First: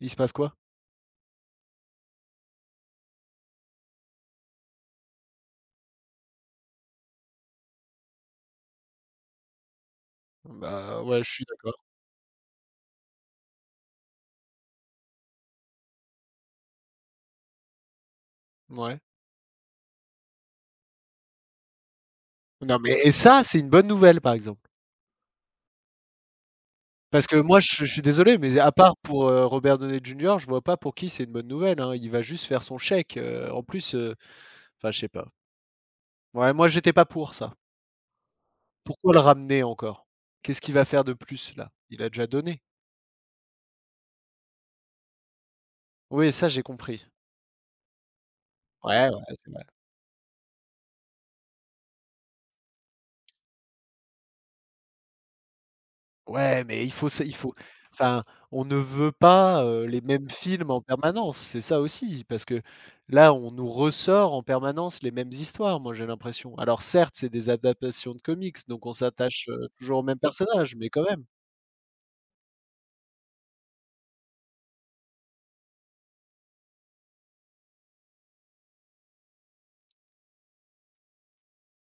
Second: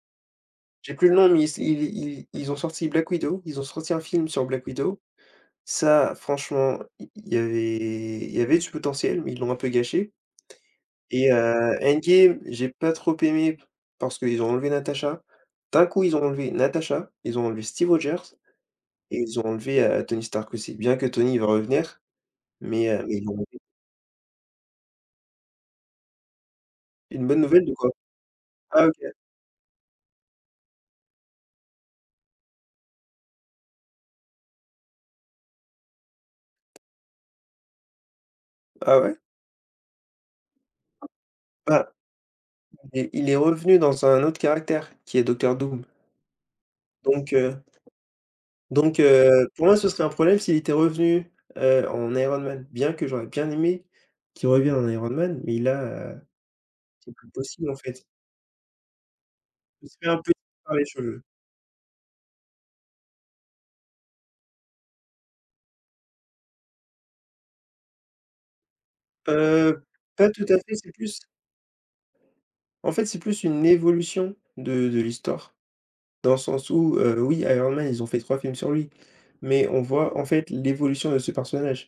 Il se passe quoi? J'ai plus le nom, mais ils s ils ils ils ont sorti Black Widow, ils ont sorti un film sur Black Widow. Ça, franchement, i il y avait il y avait du potentiel, mais ils l'ont un peu gâché Bah, ouais, je et suis d'accord. heu, Endgame, j'ai pas trop aimé p parce qu'ils ont enlevé Natasha. D'un coup, ils ont enlevé Natasha, ils ont enlevé Steve Rogers Mouais. et ils ont enlevé, heu, Tony Stark aussi. Bien que Tony il va revenir, Non mais mais heu, et mais ils l'ont ça c'est enlevé. une bonne nouvelle par exemple. Parce Une que bonne moi nouvelle je de je quoi? suis désolé mais à Ah! part OK. pour, heu, Robert Downey Junior, je vois pas pour qui c'est une bonne nouvelle, hein. Il va juste faire son chèque, heu, en plus, heu, enfin je sais pas. Ouais moi j'étais pas pour ça. Ah Pourquoi ouais? le ramener encore? Qu'est-ce qu'il va faire de plus là? Ah! Il a déjà donné. Il est il est revenu dans un autre caractère, qui est Docteur Doom. Oui, ça j'ai compris. Donc heu, donc Ouais ouais, heu, c'est vrai. pour moi, ce serait un problème s'il était revenu, heu, en Iron Man. Bien que j'aurais bien aimé qu'il revienne en Iron Man, mais là, Ouais mais il faut c'est sai plus il faut possible en fait. enfin, on ne veut pas, heu, Ce les serait un mêmes peu films par en les cheveux. permanence, c'est ça aussi. Parce que, là, on nous ressort en permanence les mêmes histoires, moi j'ai l'impression. Alors certes c'est des adaptations de comics, donc on s'attache, heu, Heu, toujours au même pas tout à personnage fait, mais c'est quand plus même. en fait, c'est plus une évolution de de l'histoire. Dans le sens où, heu, oui Iron Man, ils ont fait 3 films sur lui mais on voit en fait l'évolution de ce personnage.